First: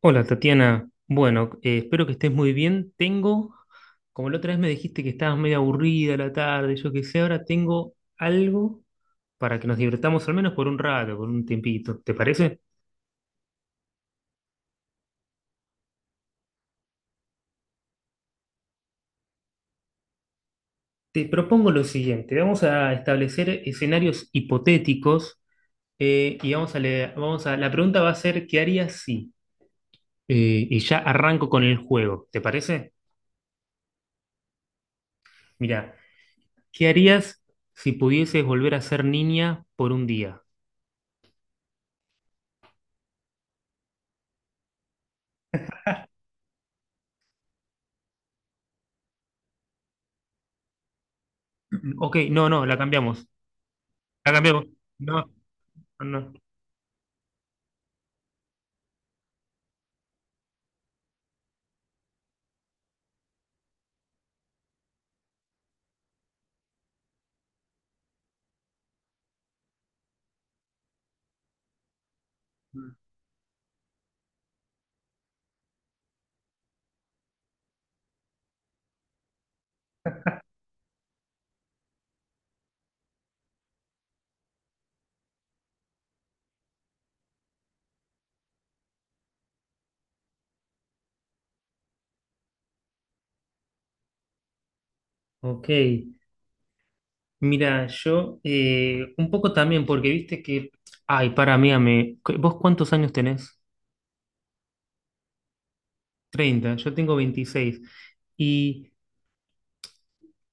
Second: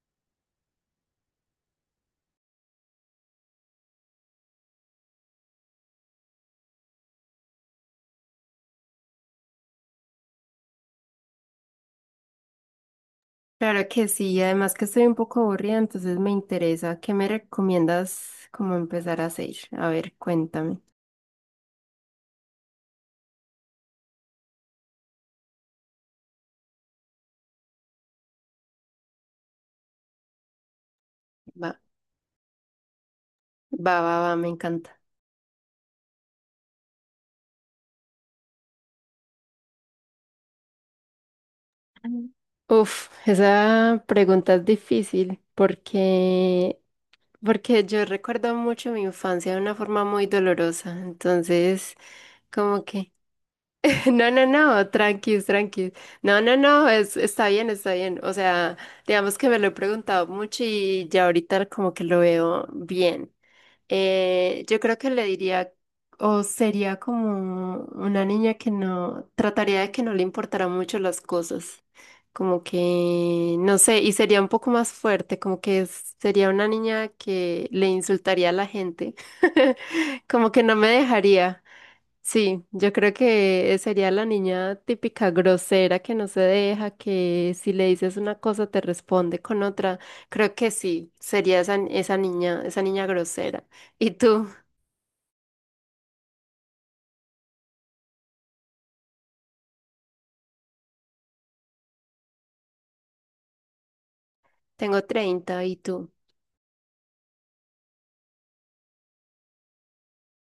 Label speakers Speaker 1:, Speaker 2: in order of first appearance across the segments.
Speaker 1: Hola Tatiana, bueno, espero que estés muy bien. Tengo, como la otra vez me dijiste que estabas medio aburrida a la tarde, yo qué sé, ahora tengo algo para que nos divirtamos al menos por un rato, por un tiempito, ¿te parece?
Speaker 2: Claro que sí, además que estoy un poco aburrida, entonces me interesa. ¿Qué me recomiendas como empezar a hacer? A ver, cuéntame.
Speaker 1: Te propongo lo siguiente, vamos a establecer escenarios hipotéticos, y vamos a leer, vamos a, la pregunta va a ser, ¿qué harías si? Y ya arranco con
Speaker 2: Va,
Speaker 1: el juego, ¿te parece?
Speaker 2: va, va, va, me encanta.
Speaker 1: Mira, ¿qué harías si pudieses volver a ser niña por un día?
Speaker 2: Mm. Uf, esa pregunta es difícil porque yo recuerdo mucho mi infancia de una forma muy dolorosa. Entonces,
Speaker 1: Ok, no, no, la
Speaker 2: como que...
Speaker 1: cambiamos.
Speaker 2: No,
Speaker 1: Ha
Speaker 2: no,
Speaker 1: cambiado.
Speaker 2: no,
Speaker 1: No,
Speaker 2: tranquis, tranquis.
Speaker 1: no.
Speaker 2: No, no, no, está bien, está bien. O sea, digamos que me lo he preguntado mucho y ya ahorita como que lo veo bien. Yo creo que le diría, o sería como una niña que no, trataría de que no le importara mucho las cosas, como que, no sé, y sería un poco más fuerte, como que sería una niña que le insultaría a la gente. Como que no me dejaría. Sí, yo creo que sería la niña típica grosera que no se deja, que si le dices una cosa te responde con otra. Creo que sí, sería esa niña, esa niña grosera. ¿Y tú?
Speaker 1: Ok. Mira, yo, un poco también, porque viste que. Ay, para mí, ame, ¿vos cuántos años tenés?
Speaker 2: Tengo 30, ¿y tú?
Speaker 1: 30. Yo tengo 26. Y,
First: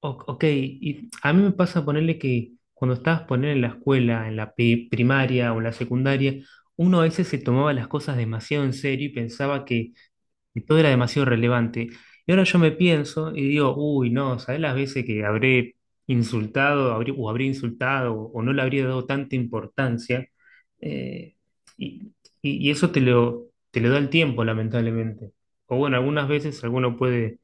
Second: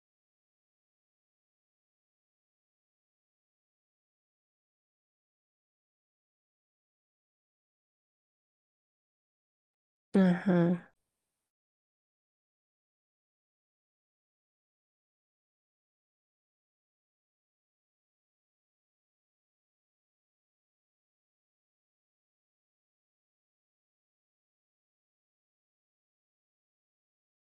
Speaker 1: ok, y a mí me pasa ponerle que cuando estabas poner en la escuela, en la primaria o en la secundaria, uno a veces se tomaba las cosas demasiado en serio y pensaba que y todo era
Speaker 2: Ajá.
Speaker 1: demasiado relevante. Y ahora yo me pienso y digo, uy, no, ¿sabes las veces que habré insultado o habré insultado o no le habría dado tanta importancia? Eh, y, y eso te lo da el tiempo, lamentablemente. O bueno, algunas veces alguno puede,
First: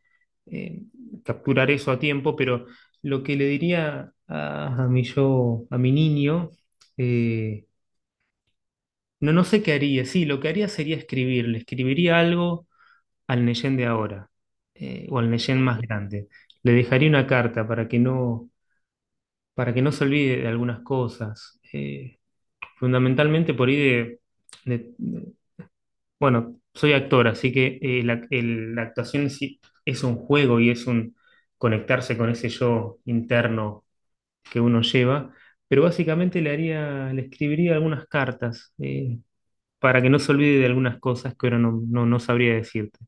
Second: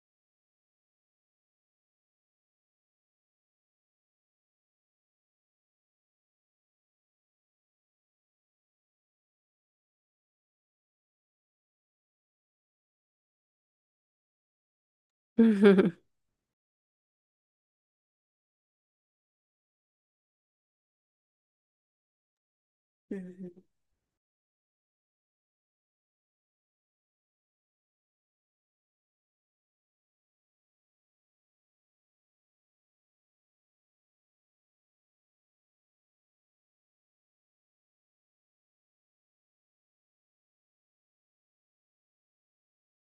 Speaker 1: eh, capturar eso a tiempo, pero lo que le diría a mi yo, a mi niño, eh, no, no sé qué haría. Sí, lo que haría sería escribirle. Escribiría algo al Neyen de ahora, o al Neyen más grande. Le dejaría una carta para que no se olvide de algunas cosas. Fundamentalmente
Speaker 2: Ujú.
Speaker 1: por ahí de, de- de- bueno, soy actor, así que, la, la actuación sí es un juego y es un conectarse con ese yo interno que uno lleva. Pero básicamente le haría, le escribiría algunas cartas, para que no se olvide de algunas cosas que ahora no sabría decirte.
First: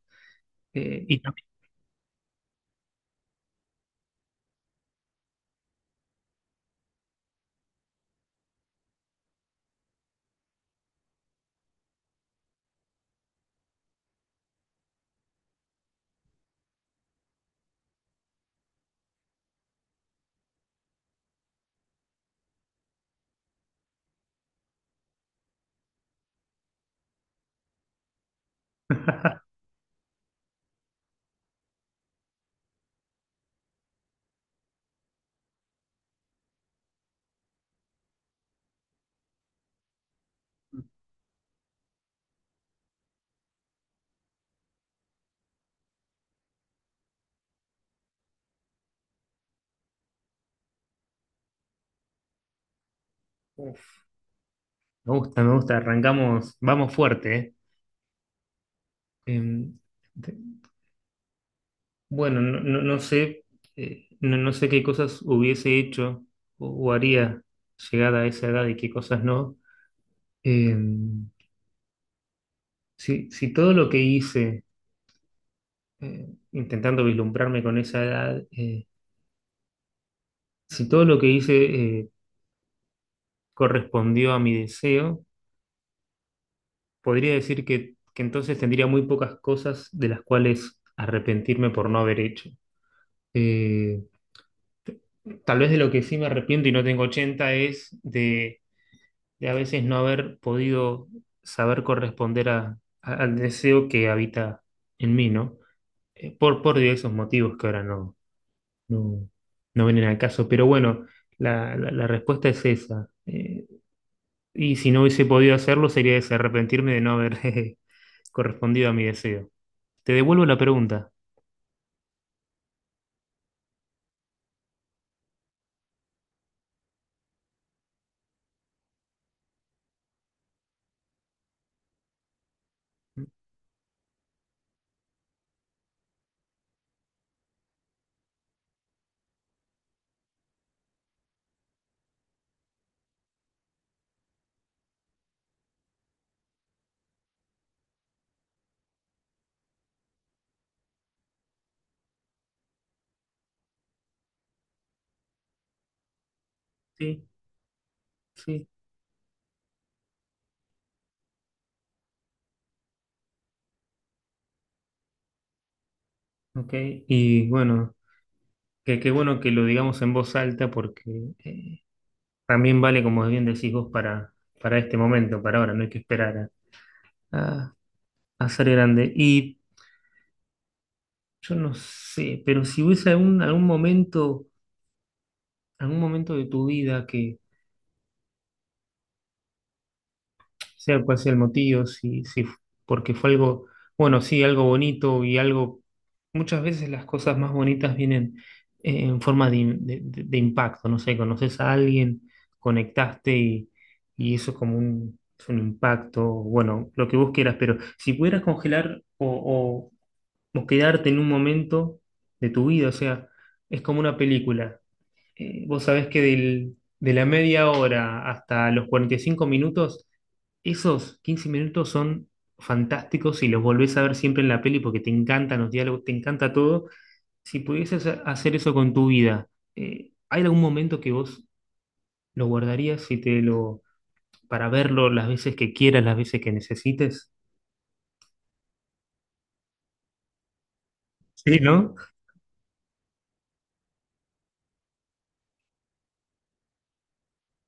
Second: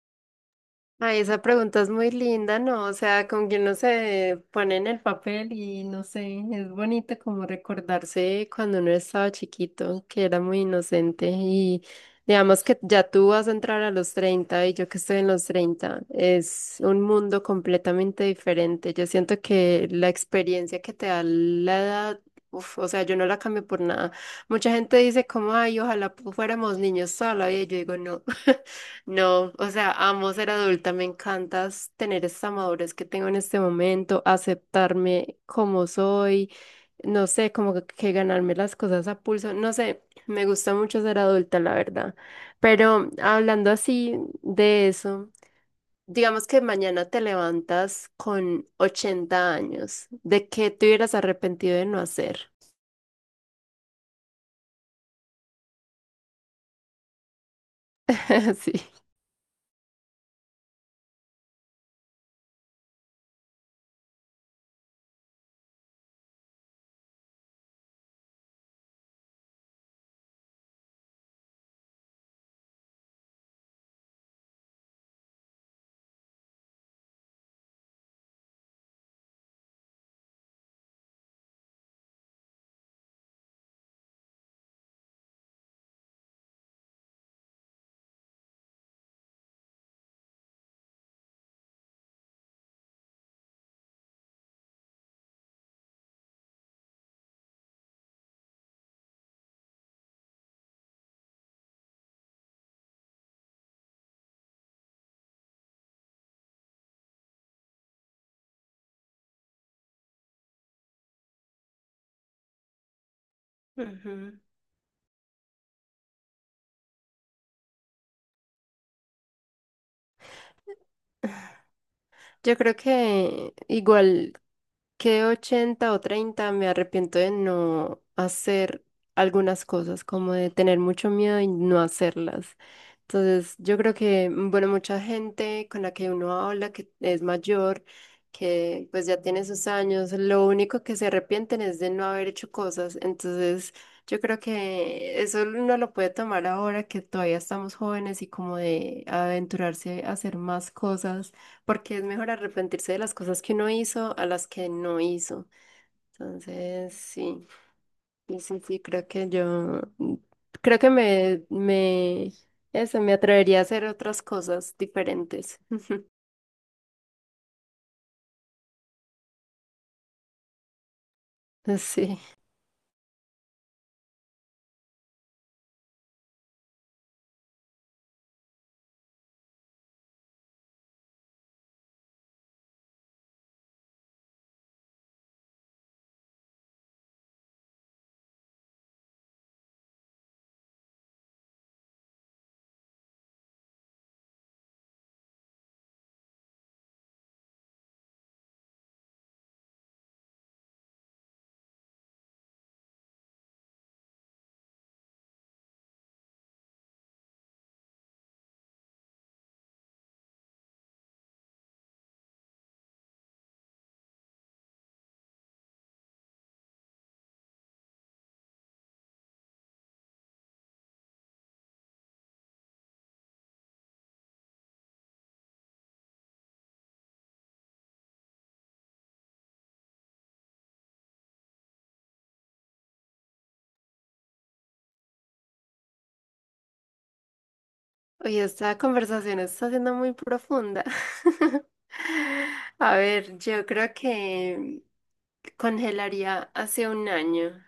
Speaker 2: Ay,
Speaker 1: Y
Speaker 2: esa
Speaker 1: también-
Speaker 2: pregunta es muy linda, ¿no? O sea, como que uno se pone en el papel y no sé, es bonito como recordarse cuando uno estaba chiquito, que era muy inocente, y digamos que ya tú vas a entrar a los 30 y yo que estoy en los 30 es un mundo completamente diferente. Yo siento que la experiencia que te da la edad, uf, o sea, yo no la cambio por nada. Mucha gente dice como, ay, ojalá fuéramos niños sola, y yo digo, no. No, o sea, amo ser adulta, me encanta s- tener esta madurez que tengo en este momento, aceptarme como soy, no sé, como que ganarme las cosas a pulso, no sé, me gusta mucho ser adulta, la verdad. Pero hablando así de eso, digamos que mañana te levantas con 80 años, ¿de qué te hubieras arrepentido de no hacer?
Speaker 1: Me gusta, me gusta. Arrancamos, vamos fuerte, ¿eh?
Speaker 2: Sí.
Speaker 1: Em, te- bueno, no sé, no, no sé qué cosas hubiese hecho o haría llegada a esa edad y qué cosas no. Em, si, si todo lo que hice, intentando vislumbrarme con esa edad, si todo lo que hice, eh, correspondió a mi deseo, podría decir que entonces tendría muy pocas cosas de las cuales arrepentirme por no haber hecho. Eh, Tal vez de lo que sí me arrepiento y no tengo 80 es de a veces no haber podido saber corresponder al deseo que habita en mí, ¿no? Por diversos motivos que ahora, no, no vienen al caso. Pero bueno, la, la respuesta es esa.
Speaker 2: Ujú.
Speaker 1: Y si no hubiese podido hacerlo, sería ese, arrepentirme de no haber jeje, correspondido a mi deseo. Te devuelvo la pregunta.
Speaker 2: Yo creo que igual, que 80 o 30 me arrepiento de no hacer algunas cosas, como de tener mucho miedo y no hacerlas. Entonces, yo creo que, bueno, mucha gente con la que uno habla, que es mayor, que pues ya tiene sus años, lo único que se arrepienten es de no haber hecho cosas. Entonces, yo creo que eso uno lo puede tomar ahora que todavía estamos jóvenes y como de aventurarse a hacer más cosas porque es mejor arrepentirse de las cosas que uno hizo a las que no hizo. Entonces,
Speaker 1: Sí,
Speaker 2: sí, sí, sí,
Speaker 1: sí,
Speaker 2: sí, creo que me, eso, me atrevería a hacer otras cosas diferentes.
Speaker 1: ok. Y bueno, que qué bueno que lo digamos en voz alta porque...
Speaker 2: Sí.
Speaker 1: también vale, como bien decís vos, para este momento, para ahora, no hay que esperar a, a- a ser grande. Y yo no sé, pero si hubiese algún, algún momento de tu vida sea cual sea el motivo, si, si, porque fue algo, bueno, sí, algo bonito y algo, muchas veces las cosas más bonitas vienen, en forma de, de impacto, no sé, conoces a alguien, conectaste y eso es como un, es un impacto, bueno, lo que vos quieras, pero si pudieras congelar o, o quedarte en un momento de tu vida, o sea, es como una película. Vos sabés que de la media hora hasta los 45 minutos, esos 15 minutos son fantásticos y los volvés a ver siempre en la peli porque te encantan los diálogos, te encanta todo. Si pudieses hacer eso con tu vida, ¿hay algún momento que vos lo guardarías y te lo, para verlo las veces que quieras, las veces que necesites?
Speaker 2: Oye, esta conversación está siendo muy profunda.
Speaker 1: Sí, ¿no?
Speaker 2: A ver, yo creo que congelaría hace un año.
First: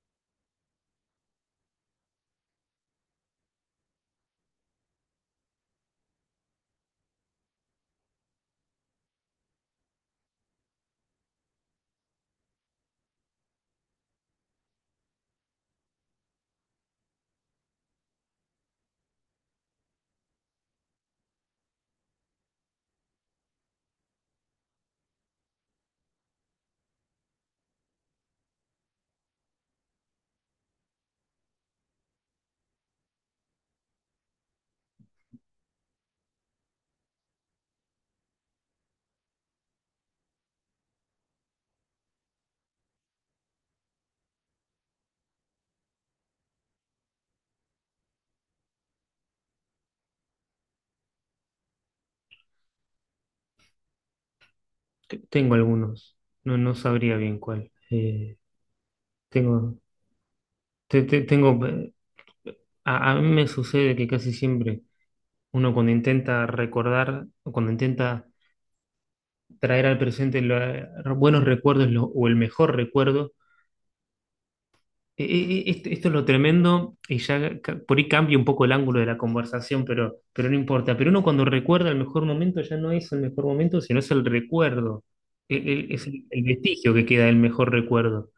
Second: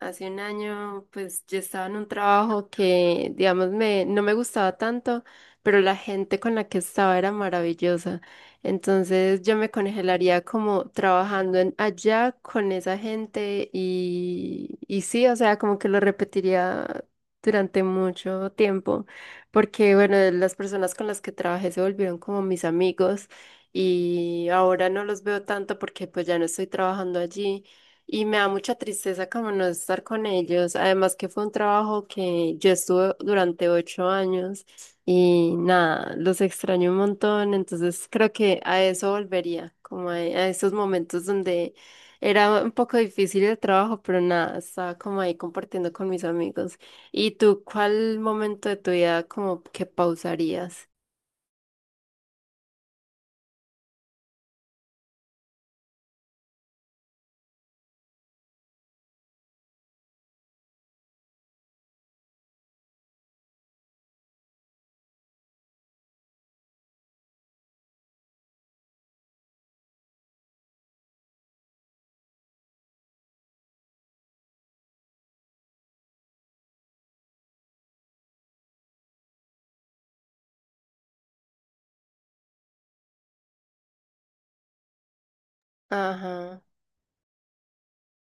Speaker 2: Hace un año, pues yo estaba en un trabajo que, digamos, me, no me gustaba tanto, pero la gente con la que estaba era maravillosa. Entonces yo me congelaría como trabajando allá con esa gente y sí, o sea, como que lo repetiría durante mucho tiempo porque bueno, de las personas con las que trabajé se volvieron como mis amigos y ahora no los veo tanto porque pues ya no estoy trabajando allí y me da mucha tristeza como no estar con ellos, además que fue un trabajo que yo estuve durante 8 años y nada, los extraño un montón, entonces creo que a eso volvería, como a, esos momentos donde era un poco difícil el trabajo, pero nada, estaba como ahí compartiendo con mis amigos. ¿Y tú cuál momento de tu vida como que pausarías?
Speaker 1: Tengo algunos. No, no sabría bien cuál. Tengo, tengo, a mí me sucede que casi siempre uno cuando intenta recordar, o cuando intenta traer al presente los buenos recuerdos, o el mejor recuerdo, esto, esto es lo tremendo y ya, por ahí cambia un poco el ángulo de la conversación, pero no importa. Pero uno cuando recuerda el mejor momento ya no es el mejor momento, sino es el recuerdo, es el
Speaker 2: Ajá,
Speaker 1: vestigio que queda del mejor recuerdo.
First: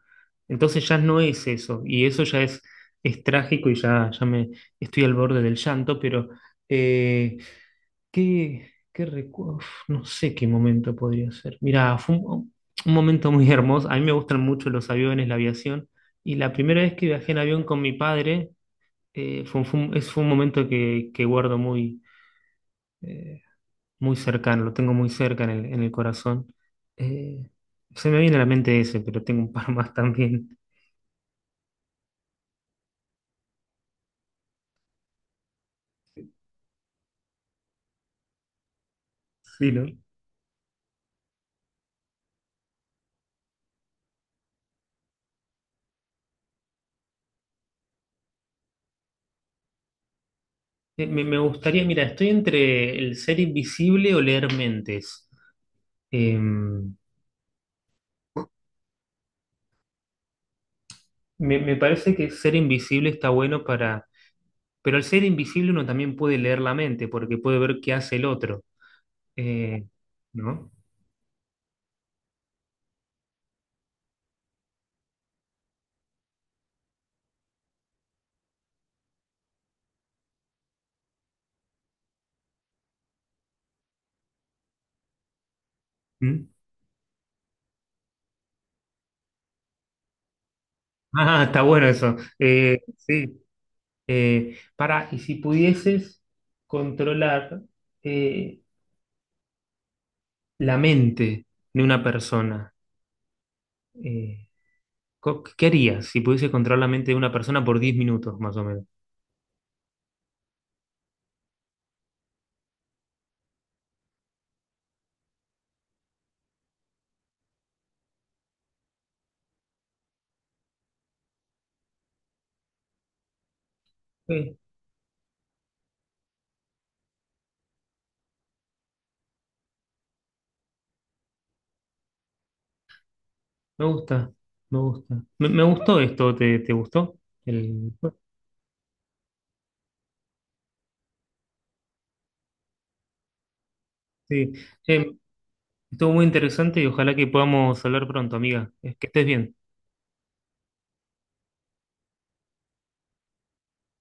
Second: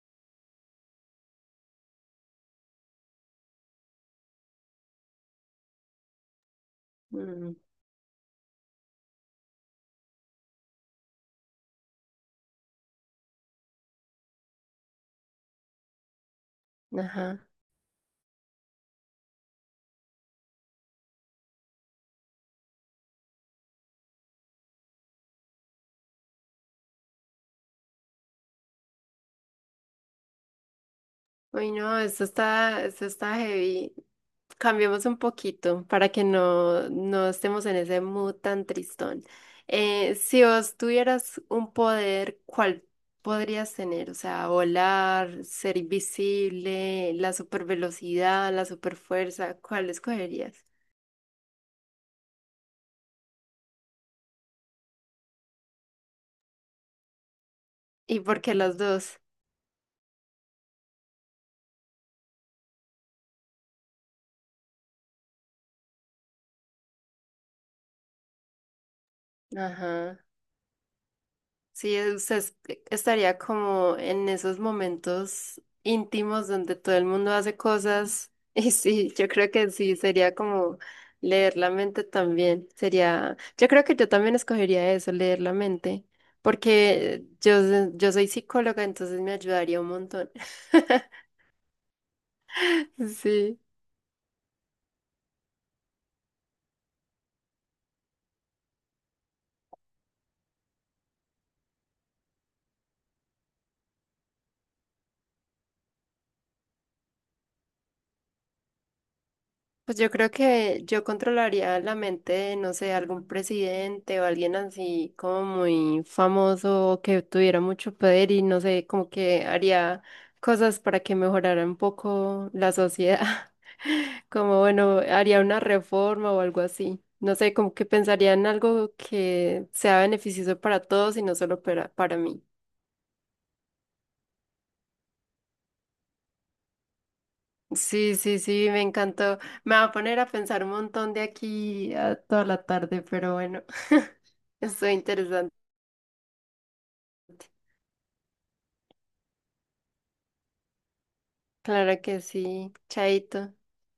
Speaker 1: Entonces ya no es eso y eso ya es trágico y ya, ya me estoy al borde del llanto, pero... eh,
Speaker 2: mm,
Speaker 1: Uf, no sé qué momento podría ser. Mira, fue un momento muy hermoso. A mí me gustan mucho los aviones, la aviación. Y la primera vez que viajé en
Speaker 2: ajá.
Speaker 1: avión con mi padre, fue, un, fue un momento que guardo muy, eh, muy cercano, lo tengo muy cerca en el corazón. Eh, se me viene a la mente ese, pero tengo un par más también.
Speaker 2: Uy, no, esto está heavy. Cambiemos un poquito para que no estemos en ese mood tan tristón.
Speaker 1: Sí, ¿no?
Speaker 2: Si vos tuvieras un poder, ¿cuál podrías tener? O sea, volar, ser invisible, la supervelocidad, la superfuerza, ¿cuál escogerías?
Speaker 1: Me, me gustaría, mira, estoy entre el ser invisible o leer mentes. Em,
Speaker 2: ¿Y por qué las dos?
Speaker 1: Me, me parece que ser invisible está bueno para... Pero al ser invisible uno también puede leer la mente, porque puede ver qué hace el otro. Eh,
Speaker 2: Ajá.
Speaker 1: ¿No?
Speaker 2: Sí, usted estaría como en esos momentos íntimos donde todo el mundo hace cosas. Y sí, yo creo que sí, sería como leer la mente también. Sería, yo creo que yo también escogería eso, leer la mente,
Speaker 1: ¿Mm?
Speaker 2: porque yo soy psicóloga, entonces me ayudaría un montón.
Speaker 1: Ah, está bueno eso. Sí.
Speaker 2: Sí.
Speaker 1: Para, y si pudieses controlar, eh, la mente de una persona, eh, ¿qué harías si pudieses controlar la mente de una persona por 10 minutos, más o menos?
Speaker 2: Pues yo creo que yo controlaría la mente de, no sé, algún presidente o alguien así como muy famoso que tuviera mucho poder y no sé, como que haría cosas para que mejorara un poco la sociedad.
Speaker 1: Sí,
Speaker 2: Como bueno, haría una reforma o algo así. No sé, como que pensaría en algo que sea beneficioso para todos y no solo para mí.
Speaker 1: me gusta, me gusta. Me gustó esto, ¿te, te gustó? El-
Speaker 2: Sí, sí, sí, me encantó. Me va a poner a pensar un montón de aquí a toda la tarde, pero bueno,
Speaker 1: sí.
Speaker 2: estoy
Speaker 1: Eh,
Speaker 2: interesante.
Speaker 1: estuvo muy interesante y ojalá que podamos hablar pronto, amiga. Es que estés bien.
Speaker 2: Claro que sí, chaito.